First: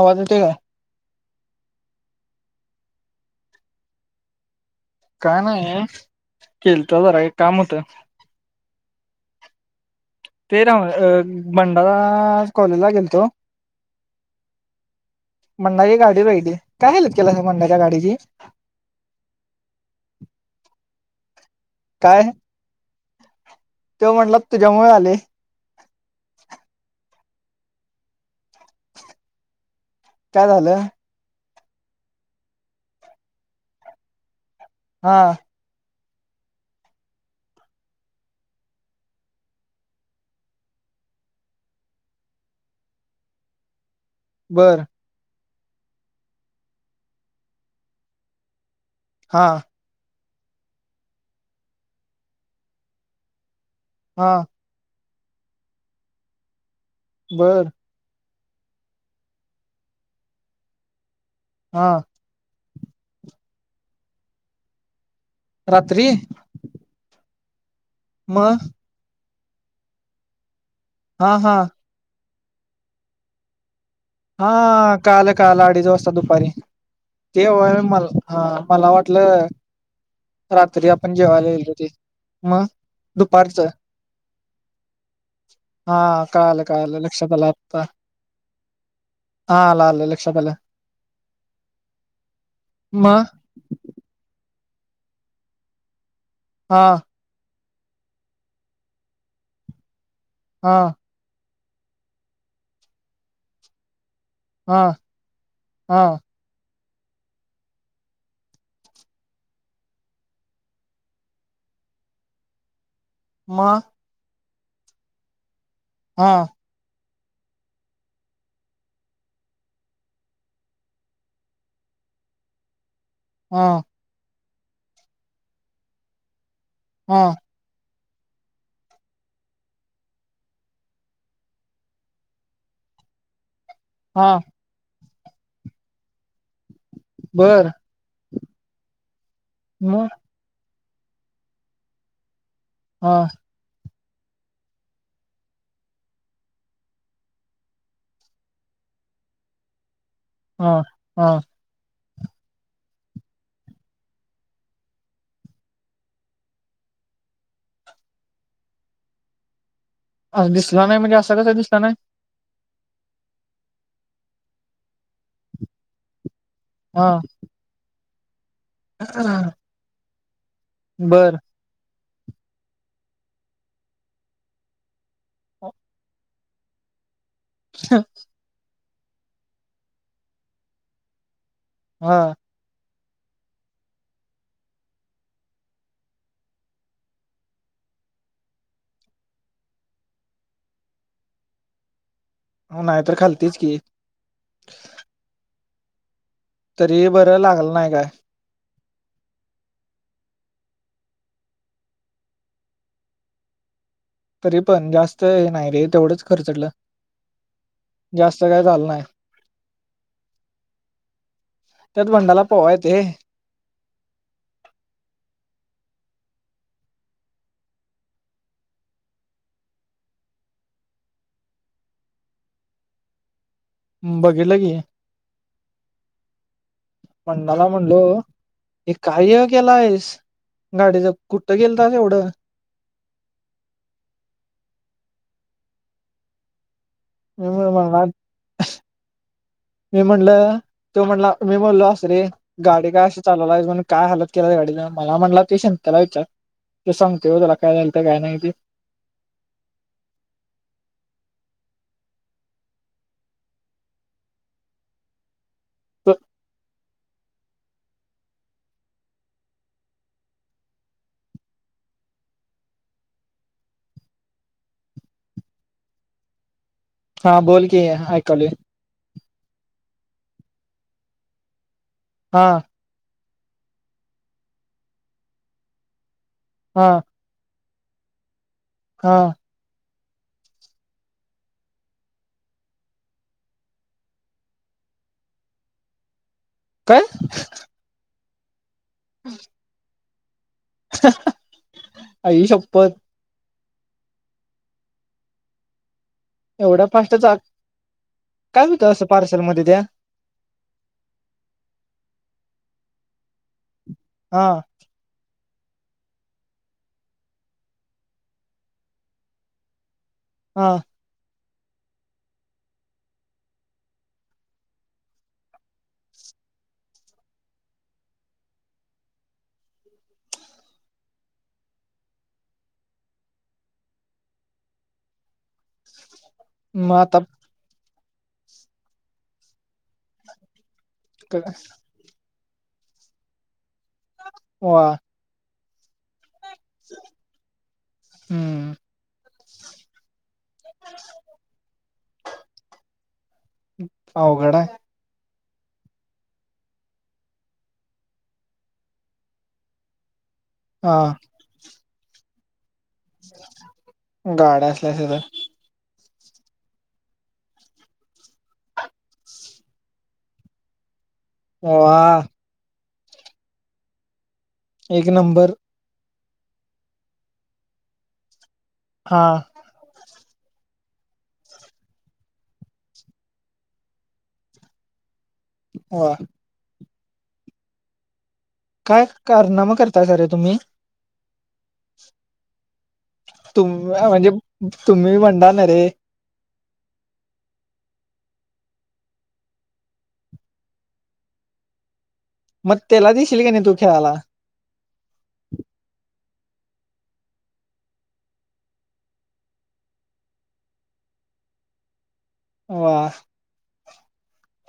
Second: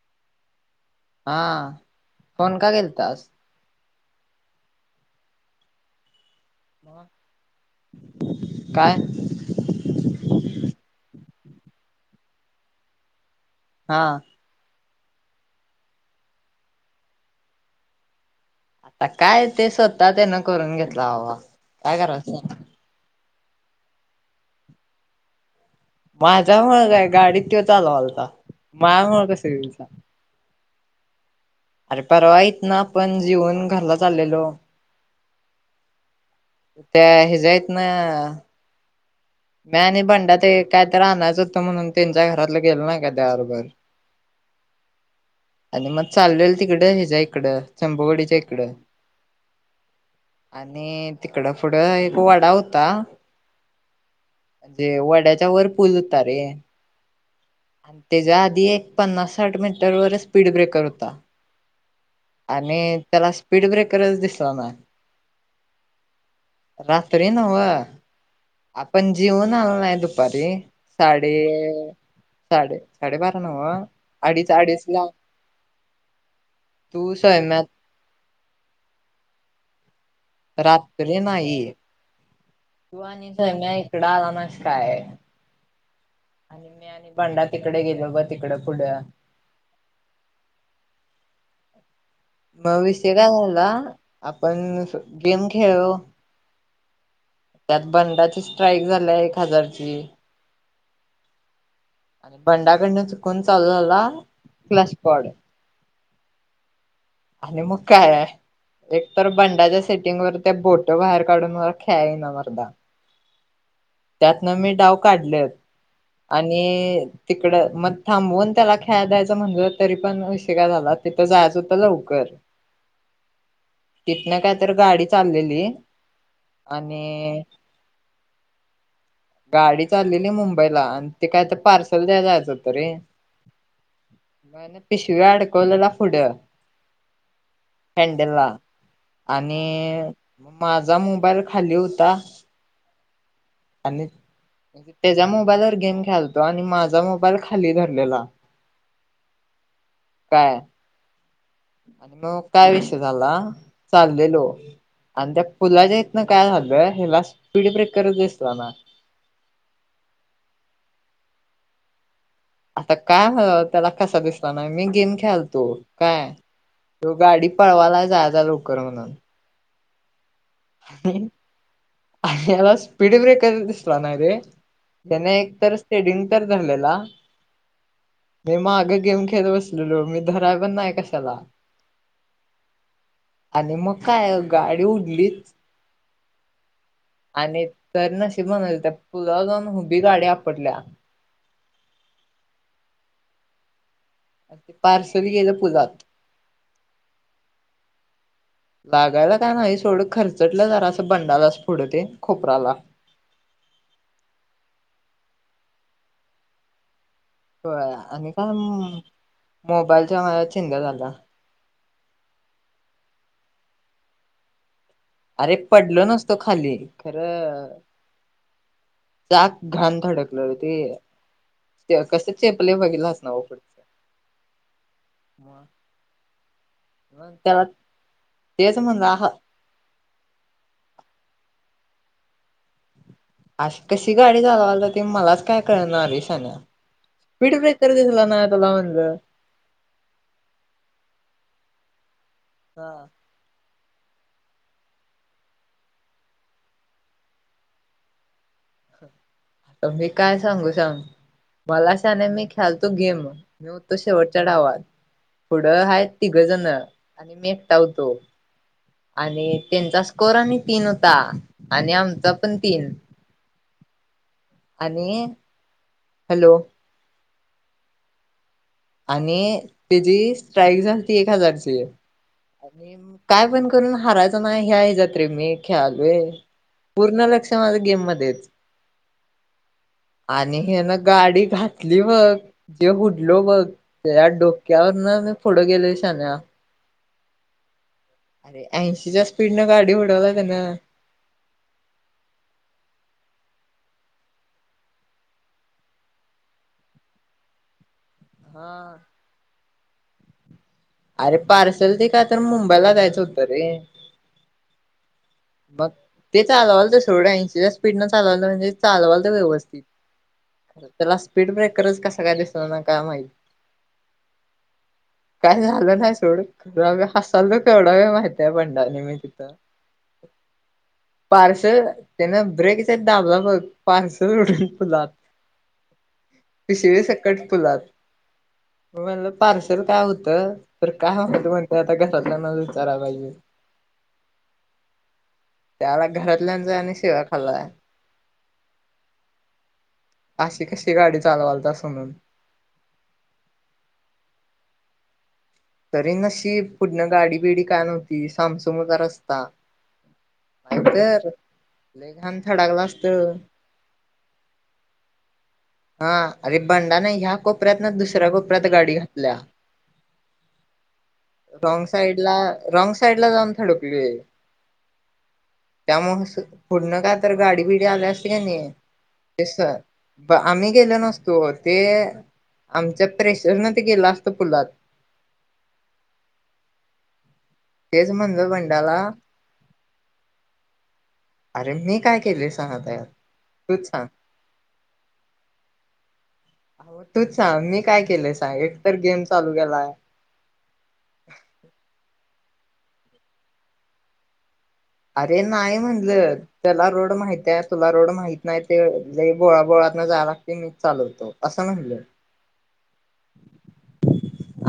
आवाज येतोय का हा फोन का केलतास? काय नाही. केलतो जरा एक काम होतं काय ते राहून अ भंडारा कॉलेजला गेलतो. हा. मंडाची गाडी राहिली काय हेल्प केला मंडाच्या गाडीची रा वा काय करालायस त्यो म्हटला तुझ्यामुळे आलय गाडीत तो चालवालता मायमुळे कस होईल सांग झालंय. अरे परवा इतना आपण जेवण घरला चाललेलो हां. त्या हेिजयत ना मी आणि बंडा ते काय तर आणायच होतं म्हणून त्यांच्या घरातलं गेलो नाही का त्याबरोबर बरं आणि मग चाललेल तिकडं ह्याच्या इकडं चंभवडीच्या इकडं हा आणि तिकडं पुढं एक वडा होता. हा जे व ड्याच्या वर पूल होत रे बर आणि तेच्या क एक पन्नासाठ मीटर वर स्पीड ब्रेकर होता हा आणि त्याला स्पीड ब्रेकरच दिसला ना रात्री. ते नव्ह. मग जेवन आलं नाय दुपारी. साडे हा हा साडे साडेबारा नव्ह. हा अडीच अडीचला काल काल अडीच वाजता दुपारी. तू ते सौम्या व मला हा मला वाटलं आपण रात्री जेवायला नाही गेलतो ते मग तू आणि दुपारचं सैम्या इकड आला नाहीस काय हा कळालं आणि मी कळालं आणि लक्षात बंडा आलं तिकडे आत्ता गेलो ग तिकड पुढं. हा आलं आलं लक्षात आलं. मग विषय काय झाला? पण गेम खेळो. हा. त्यात बंडाची स्ट्राईक झाली एक हजारची. हा. आणि बंडा कडून चुकून चालू झाला. हा क्लाश पाॉड. हा. आणि मग काय आहे एक तर बंडाच्या सेटिंगवर त्या बोट बाहेर काढून मला खेळाय येईना मरदा. मग. त्यात मी डाव काढल. हा आणि तिकडं मग थांबवून त्याला खेळाय द्यायचं म्हणलं तरी पण विषय काय झाला. तिथं जायचं होत लवकर. हा कितना का तर गाडी चाललेली. आणि. हा गाडी चाललेली मुंबईला आणि ते काय तर पार्सल द्याय जायचं होतं रे हा. मग पिशवी अडकवलेला पुढं. बर हँडलला. आणि मग माझ माझा मोबाईल खाली होता. हा. आणि त्याच्या मोबाईलवर गेम खेळालतो आणि माझा मोबाईल खाली धरलेला. काय? हा आणि मग काय विषय झाला चाललेलो आणि त्या पुलाच्या इथनं काय झालं ह्याला स्पीड ब्रेकरच दिसला ना अस दिसला नाही म्हणजे असं कसं दिसला नाही आता काय हो त्याला कसा दिसला नाही मी गेम खेळालतो काय तो गाडी पळवाला जा ल हा ते बर अरे याला स्पीड ब्रेकच दिसला नाय रे जने एकतर ते स्ट्रेडिंग तर धरलेला नाही मी मागचं गेम खेळत बसलेलो मी धराय पण नाही कशाला हा आणि मग काय गाडी उडलीच आणि तर नशीब म्हणाल त्या पुलाला जाऊन उभी गाडी आपटल्या हो नाही तर खालतीच की ते पार्सल गेलं पुजात तरी बरं लागल नाही काय लागायला का नाही सोडं खर्चटलं जरा असं बंडालाच पुड ते खोपराला तरी पण जास्त हे नाही रे तेवढंच खर्चटलं हो आणि जास्त काय झालं नाही मोबाईलच्या माझ्या चिंध्या झाल्या त्यात बंडाला पोवाय येतय अरे पडलो नसतो खाली खरं चाक घाण धडकल ते कस चेपले बघितलास नव्हे अस [inaudible] त्याला बंडाला म्हणलो तेच हे म्हणला हा काय हे केलायस गाडीचा कुठ तो गेल तर एवढं अशी कशी गाडी चालवाय ते मलाच काय कळणा झालय ते शहाणं मी म्हणला म्हणलं मी म्हणल त्यो म्हणला मी बोललो असतो रे गाडी काय हा असे चालवला आहेस काय हलत केला त्या गाडीन मला म्हणला ते संत्याला त्याला विचार त सांगते त्याला काय झालत काय नाही ते मी काय सांगू सांग मला शहाण्या मी खेलतो गेम मी होतो शेवटच्या डावात पुढं हाय तिघं जण आणि मी एकटा होतो आणि त्यांचा स्कोर आणि तीन होता आणि आमचा पण तीन आणि हॅलो हा बोल की ऐकालोय आणि त्याची स्ट्राईक झालती एक हजारची हा आणि काय पण करून हारायचं नाही ह्या ह जते मी खेळालय हा पूर्ण लक्ष् माझ गेम मध्ये हा आणि हे ना गाडी घातली बग जे उडलो बघ या डोक्यावरन मी पुढं गेलो शहाण्या काय अरे ऐंशीच्या स्पीडनं गाडी का आई शप्पत एवढा फास्टच आग काय होत हा असं पार्सल मध्ये त्या अरे पार्सल ते का तर मुंबईला जायचं होतं रे हा ते चालवता सोड ऐंशी च्या स्पीड न चालवत होता चालवायला आता व्यवस्थित हा खरं त्याला स्पीड ब्रेकरच कसा काय दिसत ना काय माहिित काय झालं नाही सोड हसायलवढा वेळ माहिती आहे पंडानी मी तिथं पार्सल त्यान ब्रेकचा दाबला ब पार्सल उडूनलात मग पिशिवी आता सकट पुुलात मला पार्सेल काय होतं. तर काय त म्हणतेय आता कस न विचारा पाहिजे वा. त्याला घरात, लान जायन-सवा खालाय. हम्म अशी कशी गाडी चालवाल त अस म्हणून. अवघड हाय, तरी नशी पुढण गाडी बिडी काय नव्हती साम-सुम होता रस्ता. हा [unintelligible] ह थडा-कला. [unintelligible] गाड्या असल्यास तर. हा अरे बंडाने ह्या कोपऱ्यात ना दुसऱ्या कोपऱ्यात गाडी घातल्या. रॉंग साईड वा ला रॉंग सा. साईड ला जाऊन थडकली. एक नंबर. मग पुडण का तर गाडी बिडी आल्या असते का नाही. हा एस, आम्ही गेलो नसतो ते आमच्या प्रेशर न ते गेलं असतं पुलात. वा, तेज म्हण काय, कारनामा कर. त्या सारे तुम्ही. अरे मी काय केलेस. [unintelligible] हो तूच सांग, मी काय केलंय सांग एकतर गेम चालू केलाय. मग त्याला दिशील का नाही तू खेळायला. अरे नाही म्हणलं त्याला रोड माहित आहे, तुला रोड माहित नाही, ते बोळा बोळात ना जाय लागते मी चालवतो असं म्हणलं. वा,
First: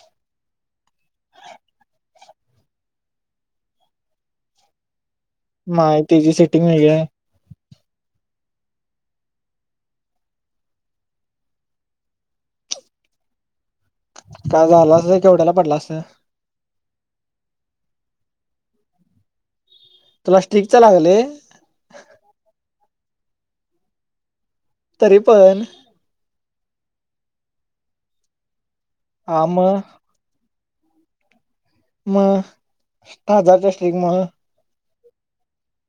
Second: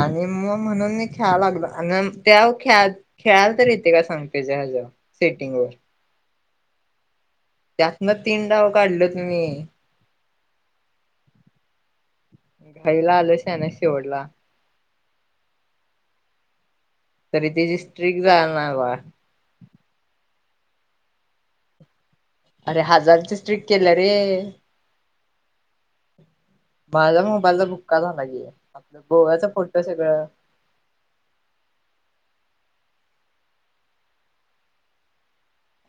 आणि मग म्हणून मी खेळा लागलो, आणि ते खेळा, खेळाला तर येते का सांगते ज हजे. नाय तिची तुम्ही जा, त्यात न तीन डाव काढलेत तुम्ही. घाईला आलश सानस. [unintelligible] का झाला केवढ्याला पडला असं, तरी त्याची स्ट्रिक्ट झा ना बा. तुला स्टिक च लावलाय. अरे हजारची स्ट्रिक केलं रे. अरे पण. माझा मोबाईलचा बुक्का झा की. आपलं गोव्याच हा मग फोटो सगळं. मग हजारच्या स्टिक म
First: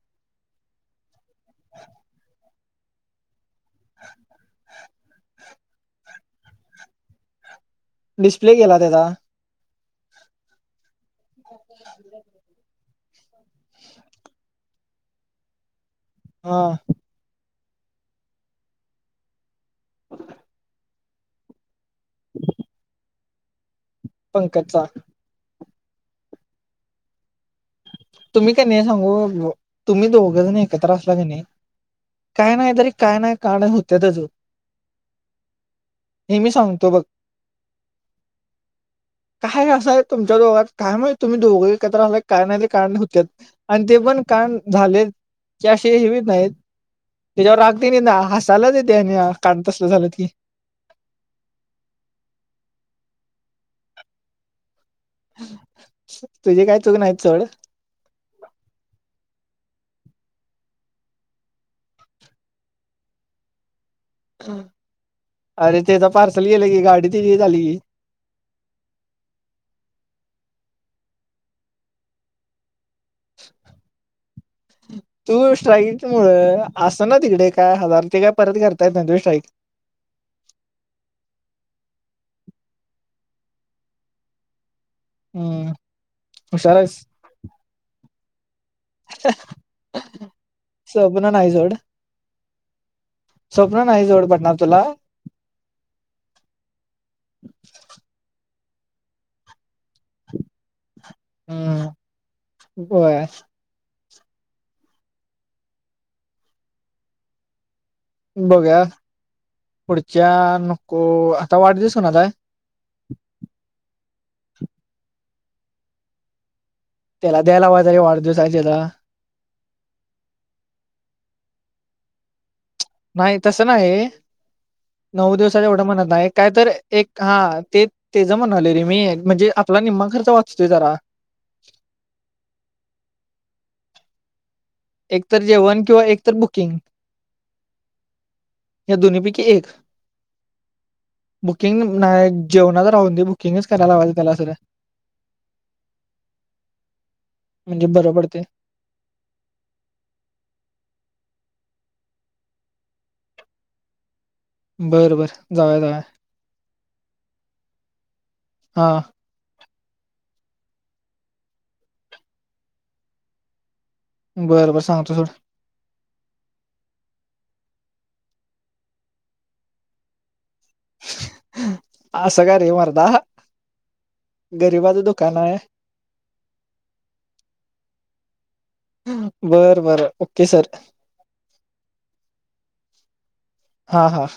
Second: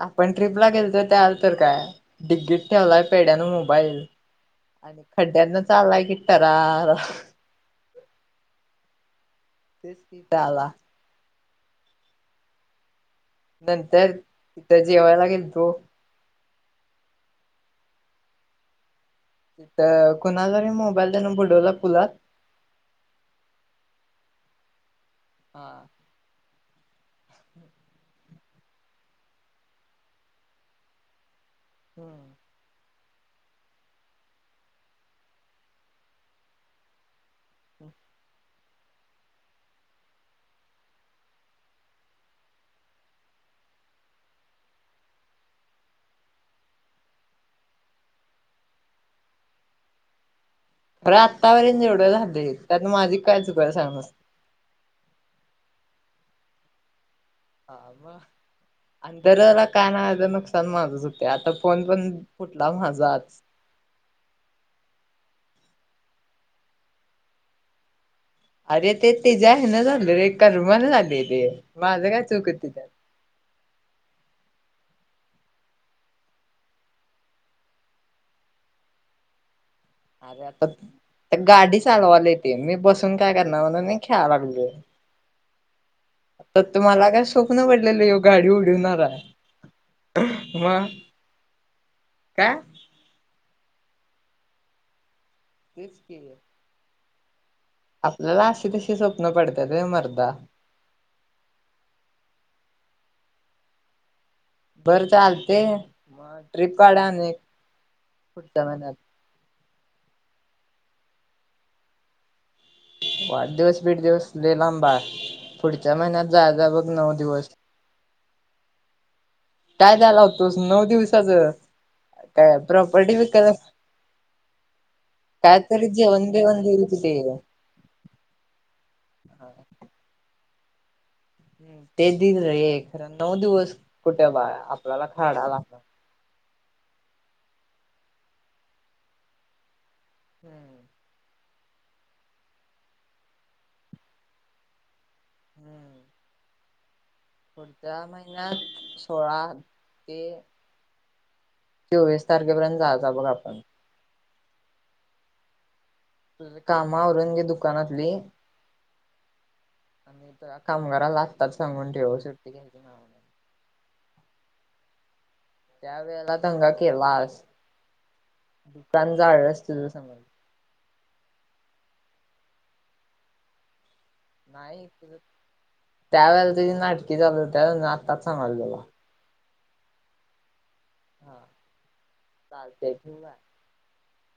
आपण ट्रिपला गेलोतो, तर त्या आल तर काय डिग्गीट ठेवलाय पेड्यान मोबाईल आणि खड्ड्यांना चाललाय की ठर डिस्प्ले गेला त्याचा [unintelligible] नंतर तिथं जेवाया गेलतो हा कुणाला मोबाईल देण बुडवला. फुला पंकजचा हा तुम्ही का नाही सांगू तुम्ही दोघंजण एकत्र असला की नाही, काय नाही तरी काय नाही का नाही होत्या त्याच हे मी सांगतो बघ, हम् काय असंय तुमच्या दोघत काय माहित तुम्ही दोघं एकत्रलाय काय नाही कांड हुत्यात आणि ते पण कांड झाले त्याशी हेच नाहीत त्याच्यावर रागते ना हसायलाच येते आणि काड तसलं झालं की बरं आत्तापर्यंत जेवढं झालं त्यात माझी काय चुक बरं सांग अस तुझे काय चुक नाही. चढ हा म अंतर रा काय नुकसान माझच होत आता फोन पण फुटला माझा आज अरे तेचा पार्सल गेल की गाडी त्याची हे झाली अरे ते ते जे आहे ना झालेलय कर्माने झालंलय ते माझं काय चुक तिथं. तू स्ट्राईक मूळ अस ना तिकडे काय हजार ते काय परत करता येत ना तू स्ट्राईक अरे आता गाडी चालवाला येते मी बसून काय करणार म्हणून मी खेळा लागलोय. हम्म तर हुशार आहेस तुम्हाला काय स्वप्न पडलेलं योग गाडी ऊल टणार आहे मग स्वप्न नाही जोड काय. स्वप्न नाही जोड पडणार तुला तेच केलं. आपल्याला अस तशी स्वप्न पडतात होय मर्दा हम्म होय. बरं चालते ट्रीप काढा आणि पुढच्या बघूया महिन्यात. पुढच्या नको आता वाढ दिवस कोणाचा आहे. वाढ दिवस बीड दिवस लई लांब आहे पुढच्या महिन्यात जाय जा बघ नऊ दिवस [unintelligible] काय द्यायला होतोस नऊ दिवसाच काय प्रॉपर्टी नाही विकायला तसं नाही नऊ काय दिवसात एवढं तरी म्हणत नाही जेवण काय बिवण तर देईल कि ते एक हा ते तेच जमून आलं रे मी म्हणजे आपला निम्मा खर्च वाच तो जरा. ह ते दिल र खरं नऊ दिवस कुठे बाळा एक तर जेवण किंवा एक तर बु किंग या दोन्ही पैकी एक. हम्म बुकिंग नाही जेवणाच राहून दे बुकिंगच करायला लावायचं त्याला सध्या. हम्म म्हणजे पुढच्या बरं पडते महिन्यात सोळा ते चोवीस तारखेपर्यंत जायच बघ आपण. बरं बरं जाऊया जाऊया. तुझी काम आवरून घे दुकानातली हा आणि तुझ्या कामगाराला आत्ताच सांगून ठेव सुट्टी घ्यायची नाय. बर, बर सांगतो थोडं. त्या वेळेला दंगा केलास दुकान झाळस तझ समज असं का रे मरदा? त्यावेेळेला तुझी नाटकी चालत्या त्याच सांगल हम्म बरं बरं, ओके सर. हा चालतय थिऊवा. हा हा